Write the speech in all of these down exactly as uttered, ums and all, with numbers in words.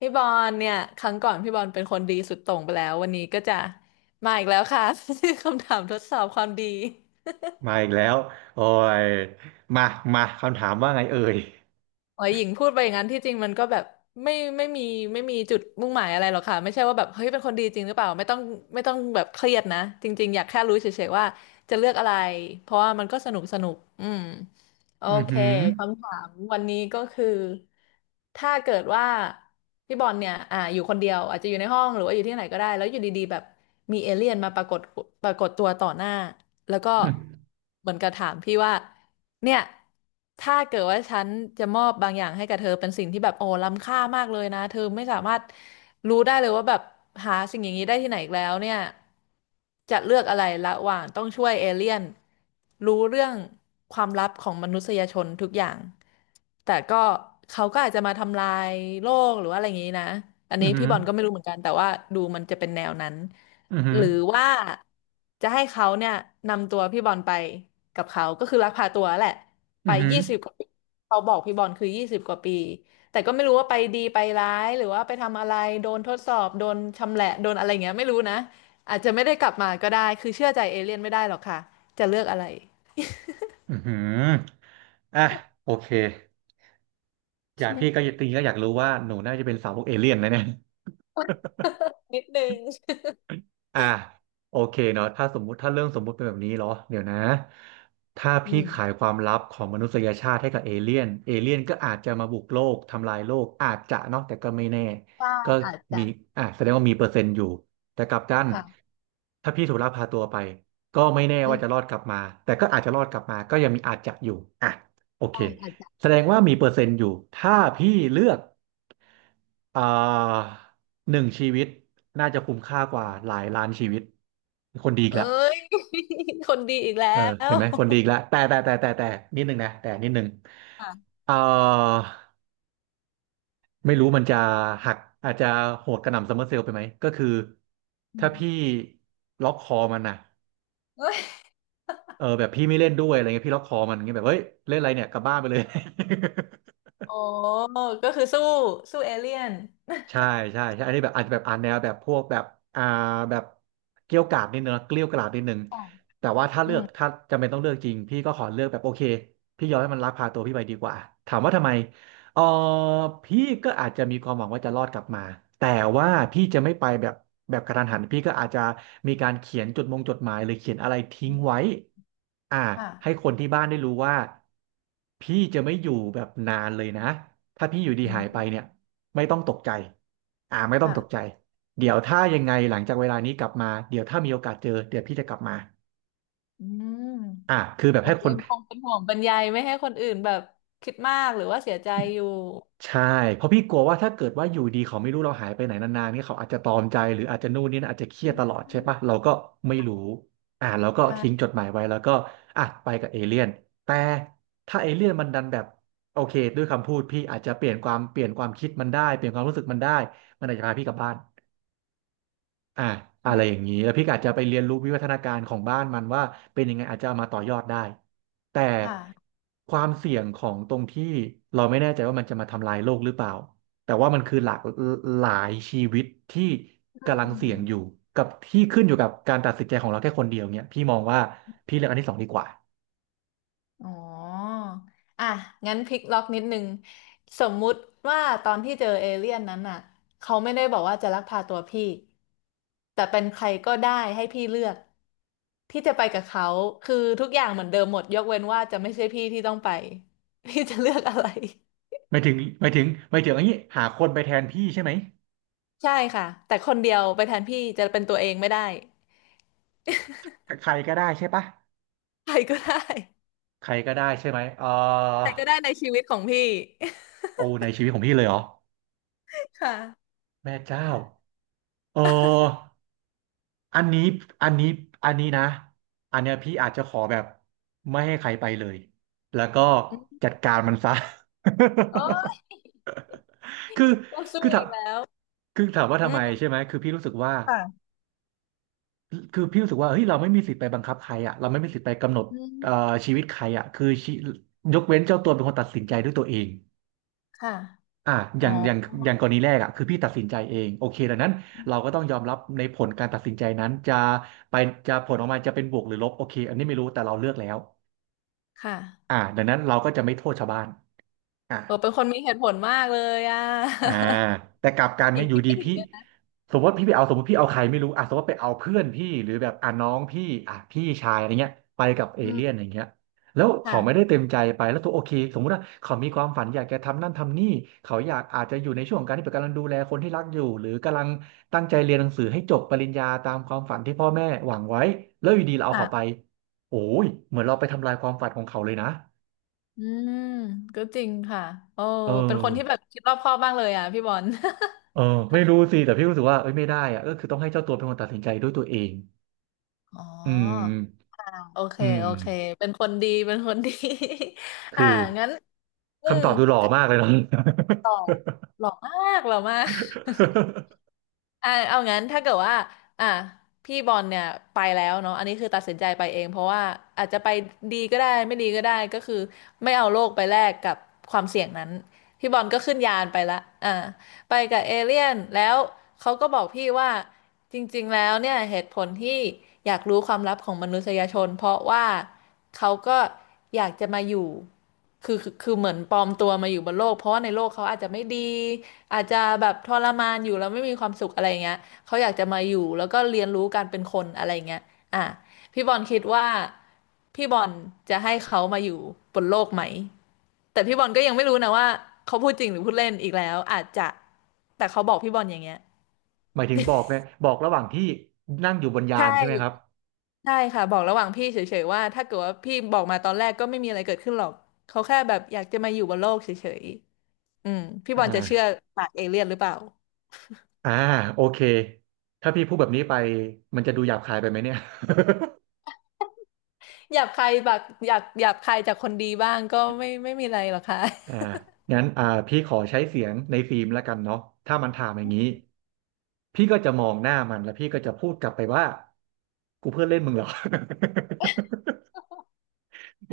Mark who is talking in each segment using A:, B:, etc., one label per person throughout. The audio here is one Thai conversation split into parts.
A: พี่บอลเนี่ยครั้งก่อนพี่บอลเป็นคนดีสุดโต่งไปแล้ววันนี้ก็จะมาอีกแล้วค่ะ คำถามทดสอบความดี
B: มาอีกแล้วโอ้ยมา มา คำถามว่าไงเอ่ย
A: โอ้ยหญิงพูดไปอย่างนั้นที่จริงมันก็แบบไม่ไม่มีไม่มีจุดมุ่งหมายอะไรหรอกค่ะไม่ใช่ว่าแบบเฮ้ยเป็นคนดีจริงหรือเปล่าไม่ต้องไม่ต้องแบบเครียดนะจริงๆอยากแค่รู้เฉยๆว่าจะเลือกอะไรเพราะว่ามันก็สนุกสนุกอืม โอ
B: อือ
A: เค
B: หือ
A: คำถามวันนี้ก็คือ ถ้าเกิดว่าพี่บอลเนี่ยอ่าอยู่คนเดียว อาจจะอยู่ในห้องหรือว่าอยู่ที่ไหนก็ได้ แล้วอยู่ดีๆแบบมีเอเลี่ยนมาปรากฏปรากฏตัวต่อหน้าแล้วก็เหมือนกับถามพี่ว่าเนี่ยถ้าเกิดว่าฉันจะมอบบางอย่างให้กับเธอเป็นสิ่งที่แบบโอ้ล้ำค่ามากเลยนะ เธอไม่สามารถรู้ได้เลยว่าแบบหาสิ่งอย่างนี้ได้ที่ไหนอีกแล้วเนี่ย จะเลือกอะไรระหว่างต้องช่วยเอเลี่ยนรู้เรื่องความลับของมนุษยชนทุกอย่างแต่ก็เขาก็อาจจะมาทำลายโลกหรือว่าอะไรอย่างนี้นะอัน
B: อื
A: นี้
B: อหื
A: พี่
B: อ
A: บอลก็ไม่รู้เหมือนกันแต่ว่าดูมันจะเป็นแนวนั้น
B: อือหื
A: ห
B: อ
A: รือว่าจะให้เขาเนี่ยนำตัวพี่บอลไปกับเขาก็คือลักพาตัวแหละไป
B: อือหือ
A: ยี่สิบกว่าปีเขาบอกพี่บอลคือยี่สิบกว่าปีแต่ก็ไม่รู้ว่าไปดีไปร้ายหรือว่าไปทำอะไรโดนทดสอบโดนชำแหละโดนอะไรอย่างเงี้ยไม่รู้นะ อาจจะไม่ได้กลับมาก็ได้คือเชื่อใจเอเลี่ยนไม่ได้หรอกค่ะจะเลือกอะไร
B: อือหืออ่ะโอเคอยากพี่ก็อยากตีก็อยากรู้ว่าหนูน่าจะเป็นสาวกเอเลี่ยนนะเนี่ย อ่ะโอเคเนาะถ้าสมมุติถ้าเรื่องสมมุติเป็นแบบนี้เหรอเดี๋ยวนะถ้า
A: อื
B: พี่
A: ม
B: ขายความลับของมนุษยชาติให้กับเอเลี่ยนเอเลี่ยนก็อาจจะมาบุกโลกทำลายโลกอาจจะเนาะแต่ก็ไม่แน่
A: ใช่
B: ก็
A: อาจจะ
B: มีอ่ะแสดงว่ามีเปอร์เซ็นต์อยู่แต่กลับกัน
A: ค่ะ
B: ถ้าพี่ถูกลักพาตัวไปก็ไม่แน่
A: อื
B: ว่าจะร
A: ม
B: อดกลับมาแต่ก็อาจจะรอดกลับมาก็ยังมีอาจจะอยู่อ่ะโอเค
A: ใช่อาจจะ
B: แสดงว่ามีเปอร์เซ็นต์อยู่ถ้าพี่เลือก อ่าหนึ่งชีวิตน่าจะคุ้มค่ากว่าหลายล้านชีวิตคนดีอีก
A: เอ้
B: ละ
A: ย คนดีอีกแล้
B: เออเห็
A: ว
B: นไหมคนดีอีกและแต่แต่แต่แต่แต่นิดนึงนะแต่นิดนึง
A: ค่ะ
B: เอ่อไม่รู้มันจะหักอาจจะโหดกระหน่ำซัมเมอร์เซลล์ไปไหมก็คือ
A: อื
B: ถ้าพี่
A: ม
B: ล็อกคอมันนะ
A: เอ้ย
B: เออแบบพี่ไม่เล่นด้วยอะไรเงี้ยพี่ล็อกคอมันอย่างเงี้ยแบบเฮ้ยเล่นอะไรเนี่ยกลับบ้านไปเลย
A: โอ้ก็คือสู้สู้เอเลี่ยน
B: ใช่ใช่ใช่อันนี้แบบอาจจะแบบอ่านแนวแบบพวกแบบอ่าแบบเกรี้ยวกราดนิดนึงนะเกรี้ยวกราดนิดนึง
A: ค่ะ
B: แต่ว่าถ้า
A: อื
B: เลือก
A: ม
B: ถ้าจำเป็นต้องเลือกจริงพี่ก็ขอเลือกแบบโอเคพี่ยอมให้มันลักพาตัวพี่ไปดีกว่าถามว่าทำไมเออพี่ก็อาจจะมีความหวังว่าจะรอดกลับมาแต่ว่าพี่จะไม่ไปแบบแบบกระทันหันพี่ก็อาจจะมีการเขียนจดมงจดหมายหรือเขียนอะไรทิ้งไว้อ่าให้ค
A: ค่ะ
B: นที่บ้านได้รู้ว่าพี่จะไม่อยู่แบบนานเลยนะถ้าพี่อยู่ดีหายไปเนี่ย ไม่ต้องตกใจอ่าไม่ต้องตก
A: ค่ะ
B: ใจ เดี๋ยวถ้ายังไงหลังจากเวลานี้กลับมา เดี๋ยวถ้ามีโอกาสเจอเดี๋ยวพี่จะกลับมา
A: อืม
B: อ่าคือแบ
A: ผ
B: บให้
A: ม
B: ค
A: ยั
B: น
A: งคงเป็นห่วงบรรยายไม่ให้คนอื่นแบบคิดมากหรือว่าเสียใจอยู่
B: ใช่เพราะพี่กลัวว่าถ้าเกิดว่าอยู่ดีเขาไม่รู้เราหายไปไหนนานๆเนี่ยเขาอาจจะตรอมใจหรืออาจจะนู่นนี่นะอาจจะเครี
A: อื
B: ยดตล
A: ม
B: อดใช่ปะเราก็ไม่รู้อ่าเราก็ทิ้งจ
A: ค่ะ
B: ดหมายไว้แล้วก็อ่ะไปกับเอเลี่ยนแต่ถ้าเอเลี่ยนมันดันแบบโอเคด้วยคำพูดพี่อาจจะเปลี่ยนความเปลี่ยนความคิดมันได้เปลี่ยนความรู้สึกมันได้มันอาจจะพาพี่กลับบ้าน อ่าอะ
A: อื
B: ไรอ
A: ม
B: ย่างนี้แล้วพี่ก็อาจจะไปเรียนรู้วิวัฒนาการของบ้านมันว่าเป็นยังไงอาจจะเอามาต่อยอดได้แต่
A: ค่ะ
B: ความเสี่ยงของตรงที่เราไม่แน่ใจว่ามันจะมาทำลายโลกหรือเปล่าแต่ว่ามันคือหลากหลายชีวิตที่กำลั
A: อื
B: งเสี่ยงอยู่
A: ม
B: กับที่ขึ้นอยู่กับการตัดสินใจของเราแค่คนเดียวเนี่ยพี่มองว่าพี่เลือกอันที่สองดีกว่า
A: อ๋ออ่ะงั้นพลิกล็อกนิดนึงสมมุติว่าตอนที่เจอเอเลี่ยนนั้นอ่ะเขาไม่ได้บอกว่าจะลักพาตัวพี่ แต่เป็นใครก็ได้ให้พี่เลือกพี่จะไปกับเขา คือทุกอย่างเหมือนเดิมหมดยกเว้นว่าจะไม่ใช่พี่ที่ต้องไป พี่จะเลือกอะไร
B: ไม่ถึงไม่ถึงไม่ถึงอันนี้หาคนไปแทนพี่ใช่ไหม
A: ใช่ค่ะ แต่คนเดียวไปแทนพี่จะเป็นตัวเองไม่ได้
B: ใครก็ได้ใช่ปะ
A: ใครก็ได้
B: ใครก็ได้ใช่ไหมเออ
A: ใครก็ได้ในชีวิตของพี่
B: โอ้ในชีวิตของพี่เลยเหรอ
A: ค่ะ
B: แม่เจ้า เอออันนี้อันนี้อันนี้นะ อันเนี้ยพี่อาจจะขอแบบไม่ให้ใครไปเลย แล้วก็
A: อืม
B: จัดการมันซะ
A: โอ้ย
B: คือ
A: ต้องสู้
B: คือถา
A: อี
B: ม
A: กแล้ว
B: คือถามว่า
A: อื
B: ทำไม
A: ม
B: ใช่ไหม คือพี่รู้สึกว่า
A: ค่ะ
B: คือพี่รู้สึกว่าเฮ้ยเราไม่มีสิทธิ์ไปบังคับใครอ่ะเราไม่มีสิทธิ์ไปกำหนด
A: อืม
B: เอ่อชีวิตใครอ่ะคือชียกเว้นเจ้าตัวเป็นคนตัดสินใจด้วยตัวเอง
A: ค่ะ
B: อ่ะอ
A: อ๋อ
B: ย่างอย่างอย่างกรณีแรกอ่ะคือพี่ตัดสินใจเองโอเคดังนั้นเราก็ต้องยอมรับในผลการตัดสินใจนั้นจะไปจะผลออกมาจะเป็นบวกหรือลบโอเคอันนี้ไม่รู้แต่เราเลือกแล้ว
A: ค่ะ
B: อ่ะดังนั้นเราก็จะไม่โทษชาวบ้านอ่ะ
A: เออเป็นคนมีเหตุผลมากเลยอ่ะ
B: อ่าแต่กลับกัน
A: ถิ
B: เนี่
A: ง
B: ยอยู่
A: คิด
B: ดี
A: ไม่ถึ
B: พี่
A: งเลยนะ
B: สมมติพี่ไปเอาสมมติพี่เอาใครไม่รู้อ่ะสมมติไปเอาเพื่อนพี่หรือแบบอ่ะน้องพี่อ่ะพี่ชายอะไรเงี้ยไปกับเอ
A: อื
B: เลี่ยน
A: ม
B: อย่างเงี้ยแล้วเขาไม่ได้
A: ค่ะ
B: เต็มใจไปแล้วตัวโอเคสมมติว่าเขามีความฝันอยากจะทำนั่นทำนี่เขาอยากอาจจะอยู่ในช่วงของการที่แบบกำลังดูแลคนที่รักอยู่หรือกำลังตั้งใจเรียนหนังสือให้จบปริญญาตามความฝันที่พ่อแม่หวังไว้แล้วอยู่ดีเราเอา
A: ค่ะ
B: เขาไปโอ้ยเหมือนเราไปทำลายความฝันของเขาเลยนะ
A: อืมก็จริงค่ะโอ้
B: เอ
A: เป็นค
B: อ
A: นที่แบบคิดรอบคอบมากเลยอ่ะพี่บอล
B: เออไม่รู้สิแต่พี่รู้สึกว่าเอ้ยไม่ได้อะก็คือต้องให้เจ้าตัวเป็นคนตัดสินใจด้วยตัวเอง
A: อ๋อ
B: อืม
A: อ่าโอเค
B: อืม
A: โอเค เป็นคนดี เป็นคนดี
B: คื
A: อ่า
B: อ
A: งั้น อื
B: คำ
A: ม
B: ตอบดูหล่อมากเลยเนาะ
A: หล่อมากหล่อมาก อ่าเอางั้นถ้าเกิดว่าอ่าพี่บอลเนี่ยไปแล้วเนาะอันนี้คือตัดสินใจไปเองเพราะว่าอาจจะไปดีก็ได้ไม่ดีก็ได้ก็คือไม่เอาโลกไปแลกกับความเสี่ยงนั้นพี่บอลก็ขึ้นยานไปละอ่าไปกับเอเลี่ยนแล้วเขาก็บอกพี่ว่า จริงๆ แล้วเนี่ยเหตุผลที่อยากรู้ความลับของมนุษยชนเพราะว่าเขาก็อยากจะมาอยู่คือคือคือเหมือนปลอมตัวมาอยู่บนโลกเพราะว่าในโลกเขาอาจจะไม่ดีอาจจะแบบทรมานอยู่แล้วไม่มีความสุขอะไรเงี้ยเขาอยากจะมาอยู่แล้วก็เรียนรู้การเป็นคนอะไรเงี้ยอ่ะพี่บอลคิดว่าพี่บอลจะให้เขามาอยู่บนโลกไหมแต่พี่บอลก็ยังไม่รู้นะว่าเขาพูดจริงหรือพูดเล่นอีกแล้วอาจจะแต่เขาบอกพี่บอลอย่างเงี้ย
B: หมายถึงบอกไหมบอกระหว่างที่นั่งอยู่บนยา
A: ใช่
B: นใช่ไหมครับ
A: ใช่ค่ะบอกระหว่างพี่เฉยๆว่าถ้าเกิดว่าพี่บอกมาตอนแรกก็ไม่มีอะไรเกิดขึ้นหรอกเขาแค่แบบอยากจะมาอยู่บนโลกเฉยๆอืมพี่บอลจะเชื่อ
B: อ่า
A: ปากเอเลี่ยนหรือเปล่า
B: อ่าโอเคถ้าพี่พูดแบบนี้ไปมันจะดูหยาบคายไปไหมเนี่ย
A: หยาบคายแบบอยากหยาบคายจากคนดีบ้างก็ไม่ไม่มีอะไรหรอกค่ะ
B: อ่างั้นอ่าพี่ขอใช้เสียงในฟิล์มแล้วกันเนาะถ้ามันถามอย่างนี้พี่ก็จะมองหน้ามันแล้วพี่ก็จะพูดกลับไปว่ากูเพื่อนเล่นมึงเหรอ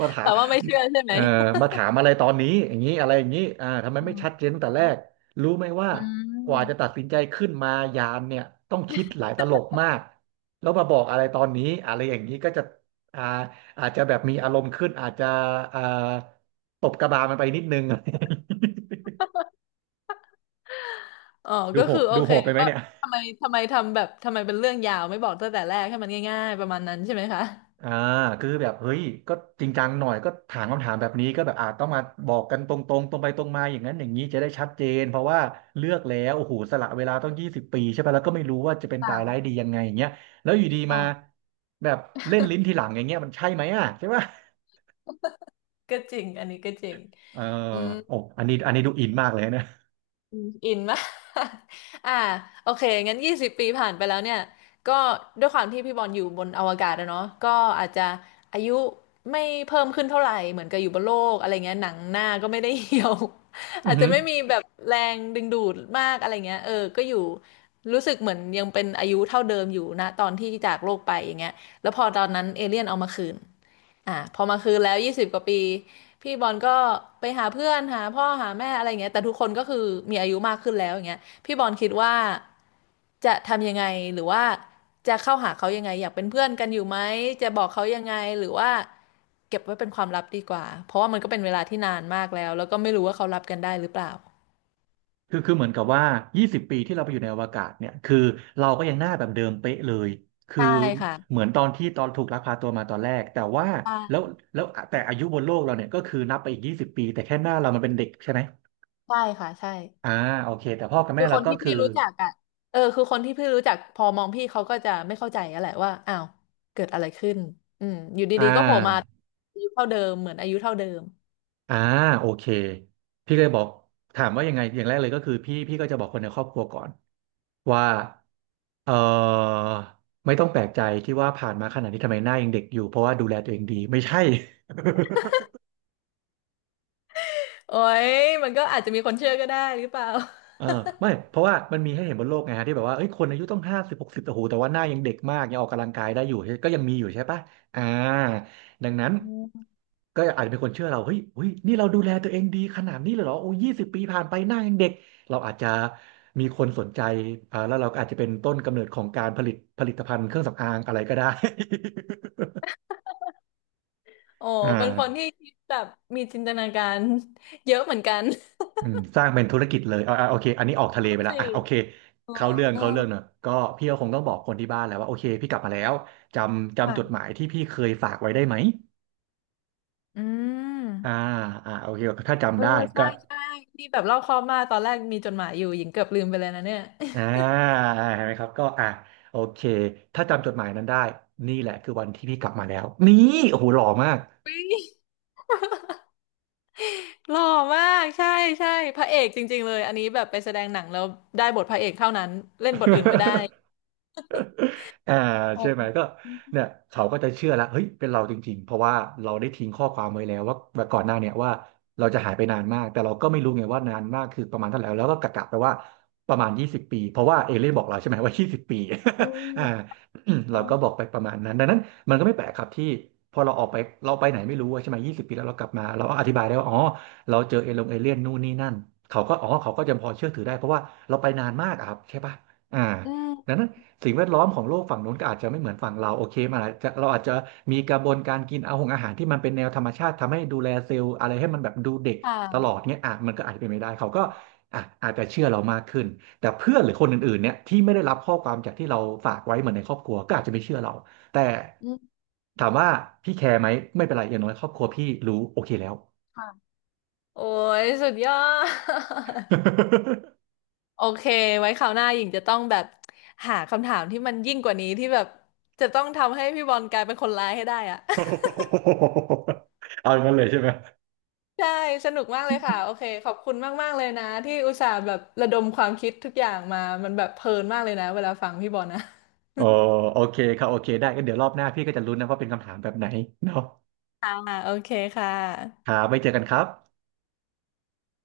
B: มา ถา
A: แต่
B: ม
A: ว่าไม่เชื่อใช่ไหม
B: เอ่อมาถามอะไรตอนนี้อย่างนี้อะไรอย่างนี้อ่าทำไม
A: อื
B: ไม่ชัดเจน
A: ม
B: ตั้งแต่แรกรู้ไหมว่า
A: อื
B: กว่าจะตั
A: ม
B: ดสินใจขึ้นมายามเนี่ยต้องคิดหลายตลบมากแล้วมาบอกอะไรตอนนี้อะไรอย่างนี้ก็จะอ่าอาจจะแบบมีอารมณ์ขึ้นอาจจะอ่าตบกระบาลมันไปนิดนึง
A: อ๋อ
B: ดู
A: ก็
B: โห
A: คือ
B: ด
A: โอ
B: ดู
A: เค
B: โหดไปไหม
A: ว่า
B: เนี่ย
A: ทำไมทำไมทำแบบทำไมเป็นเรื่องยาวไม่บอกตั้งแต่แรกให้มันง่ายๆประมาณนั้นใช่ไหมคะ
B: อ่าคือแบบเฮ้ยก็จริงจังหน่อยก็ถามคำถามแบบนี้ก็แบบอาจต้องมาบอกกันตรงๆตรงไปตรงมาอย่างนั้นอย่างนี้จะได้ชัดเจนเพราะว่าเลือกแล้วโอ้โหสละเวลาต้องยี่สิบปีใช่ปะแล้วก็ไม่รู้ว่าจะเป็นตายร้าย
A: ค่ะ
B: ดียังไงอย่างเงี้ยแล้วอยู่ดีมา
A: ค่ะ
B: แบบเล่นลิ้นทีหลังอย่างเงี้ยมันใช่ไหมอ่ะใช่ปะ
A: ก็จริงอันนี้ก็จริง
B: เออ
A: อืม
B: โอ้อันนี้อันนี้ดูอินมากเลยนะ
A: อืมอินมาก อ่า โอเคงั้นยี่สิบปี ผ่านไปแล้วเนี่ย ก็ด้วยความที่พี่บอลอยู่บนอวกาศอะเนาะก็อาจจะ อายุไม่เพิ่มขึ้นเท่าไหร่เหมือนกับอยู่บนโลก อะไรเงี้ยหนังหน้าก็ไม่ได้เหี่ยว
B: อื
A: อา
B: อ
A: จจะ
B: หือ
A: ไม่มีแบบแรงดึงดูดมาก อะไรเงี้ย เออ ก็อยู่ รู้สึกเหมือนยังเป็นอายุเท่าเดิมอยู่นะ ตอนที่จากโลกไป อย่างเงี้ย แล้วพอตอนนั้น เอเลี่ยนเอามาคืนอ่าพอมาคืนแล้วยี่สิบกว่าปี พี่บอลก็ไปหาเพื่อนหาพ่อหาแม่อะไรอย่างเงี้ยแต่ทุกคนก็คือมีอายุมากขึ้นแล้วอย่างเงี้ยพี่บอลคิดว่าจะทำยังไงหรือว่าจะเข้าหาเขายังไงอยากเป็นเพื่อนกันอยู่ไหมจะบอกเขายังไงหรือว่าเก็บไว้เป็นความลับดีกว่าเพราะว่ามันก็เป็นเวลาที่นานมากแล้วแล้วก็ไม่รู้ว่าเขารับกันได้หรือเปล่า
B: คือคือเหมือนกับว่ายี่สิบปีที่เราไปอยู่ในอวกาศเนี่ย คือเราก็ยังหน้าแบบเดิมเป๊ะเลย คือ
A: ใช่ค่ะ
B: เหมือนตอนที่ตอนถูกลักพาตัวมาตอนแรก แต่ว่าแล้ว
A: ใช่
B: แล้วแต่อายุบนโลกเราเนี่ยก็คือนับไปอีกยี่สิบปีแต่แค่หน้าเรามันเป็นเด็กใช่ไหม
A: ใช่ค่ะใช่
B: อ่าโอเคแต่พ่อกับ
A: คื
B: แม่
A: อ
B: เรา
A: คน
B: ก็
A: ที่
B: คื
A: พี่
B: อ
A: รู้จักอ่ะเออคือคนที่พี่รู้จักพอมองพี่เขาก็จะไม่เข้าใจอะแหละว่าอ้าวเกิดอะไรขึ้นอืมอยู่ดี
B: อ่า
A: ๆก็โผล่มาอายุเท่าเดิมเหมือนอายุเท่าเดิม
B: อ่าโอเคพี่เลยบอกถามว่ายังไงอย่างแรกเลยก็คือพี่พี่ก็จะบอกคนในครอบครัวก่อนว่าเออไม่ต้องแปลกใจที่ว่าผ่านมาขนาดนี้ทำไมหน้ายังเด็กอยู่เพราะว่าดูแลตัวเองดีไม่ใช่
A: โอ้ยมันก็อาจจะมีคนเชื่อก็ได้หรือเปล่า
B: เออไม่ เพราะว่ามันมีให้เห็นบนโลกไงฮะที่แบบว่าเอ้ยคนอายุต้องห้าสิบหกสิบโอ้โหแต่ว่าหน้ายังเด็กมากยังออกกำลังกายได้อยู่ก็ยังมีอยู่ใช่ปะอ่าดังนั้นก็อาจจะเป็นคนเชื่อเราเฮ้ยเฮ้ยนี่เราดูแลตัวเองดีขนาดนี้เลยเหรอโอ้ยี่สิบปีผ่านไปหน้ายังเด็กเราอาจจะมีคนสนใจอ่าแล้วเราก็อาจจะเป็นต้นกำเนิดของการผลิตผลิตภัณฑ์เครื่องสำอางอะไรก็ได้
A: โอ้
B: อ่า
A: เป็นคนที่คิดแบบมีจินตนาการเยอะเหมือนกัน
B: อืมสร้างเป็นธุรกิจเลยอ่าอ่าโอเคอันนี้ออกทะ เล
A: นั่
B: ไป
A: น
B: แล้ว
A: สิ
B: อ่ะโอเค
A: อ๋อ
B: เข้าเรื่องเข้าเรื่องเนอะก็พี่ก็คงต้องบอกคนที่บ้านแหล้วว่าโอเคพี่กลับมาแล้วจำจำจด
A: ค่ะ
B: หมายที่พี่เคยฝากไว้ได้ไหม
A: อื
B: อ่า
A: ม
B: อ่าโอเคถ้า
A: เอ
B: จำ
A: อ
B: ได้ก็
A: ใช่ใช่ที่แบบเล่าข้อบมากตอนแรกมีจดหมายอยู่หญิงเกือบลืมไปเลยนะเนี่ย
B: อ่าเห็นไหมครับก็อ่าโอเคถ้าจำจดหมายนั้นได้ นี่แหละคือวันที่พี่กลับมาแล้วนี่โอ้โหหล่อมาก
A: หล่อมากใช่ใช่พระเอกจริงๆเลยอันนี้แบบไปแสดงหนังแล้วได้บทพระเอกเท่านั้นเล่นบทอื่นไม่ได้
B: อ่า
A: โอ
B: ใช่ไหม
A: ้
B: ก็เนี่ยเขาก็จะเชื่อแล้วเฮ้ยเป็นเราจริงๆเพราะว่าเราได้ทิ้งข้อความไว้แล้วว่าว่าก่อนหน้าเนี่ยว่าเราจะหายไปนานมากแต่เราก็ไม่รู้ไงว่านานมากคือประมาณเท่าไหร่แล้วก็กะกะไปว่าประมาณยี่สิบปีเพราะว่าเอเลี่ยนบอกเราใช่ไหมว่ายี่สิบปี
A: อืม
B: อ่า
A: ใช่
B: เราก็บอกไปประมาณนั้นดังนั้นมันก็ไม่แปลกครับที่พอเราออกไปเราไปไหนไม่รู้อะใช่ไหมยี่สิบปีแล้วเรากลับมาเราก็อธิบายได้ว่าอ๋อเราเจอเอลงเอเลี่ยนนู่นนี่นั่นเขาก็อ๋อเขาก็จะพอเชื่อถือได้เพราะว่าเราไปนานมากอะครับใช่ปะอ่า
A: อื
B: ดัง
A: ม
B: นั้น สิ่งแวดล้อมของโลกฝั่งนู้นก็อาจจะไม่เหมือนฝั่งเราโอเคมันอาจจะเราอาจจะมีกระบวนการกินเอาของอาหารที่มันเป็นแนวธรรมชาติทำให้ดูแลเซลล์อะไรให้มันแบบดูเด็กตล
A: ค่ะ
B: อดเนี้ยอ่ะมันก็อาจจะเป็นไม่ได้เขาก็อ่ะอาจจะเชื่อเรามากขึ้นแต่เพื่อนหรือคนอื่นๆเนี่ยที่ไม่ได้รับข้อความจากที่เราฝากไว้เหมือนในครอบครัวก็อาจจะไม่เชื่อเราแต่
A: อืม
B: ถามว่าพี่แคร์ไหมไม่เป็นไรอย่างน้อยครอบครัวพี่รู้โอเคแล้ว
A: ค่ะโอ้ยสุดยอด โอเคไว้คราวหน้าหญิงจะต้องแบบหาคำถามที่มันยิ่งกว่านี้ที่แบบจะต้องทำให้พี่บอลกลายเป็นคนร้ายให้ได้อะ
B: เอาอย่างนั้นเลยใช่ไหม
A: ใช่สนุกมากเลยค่ะโอเคขอบคุณมากๆเลยนะที่อุตส่าห์แบบระดมความคิดทุกอย่างมามันแบบเพลินมากเลยนะเวลาฟังพี่บอลนะ
B: โอ้โอเคครับโอเคได้ก็เดี๋ยวรอบหน้าพี่ก็จะลุ้นนะว่าเป็นคำถามแบบไหนเนาะ
A: ค่ะโอเคค่
B: ค
A: ะ
B: รับไว้เจอกันครับ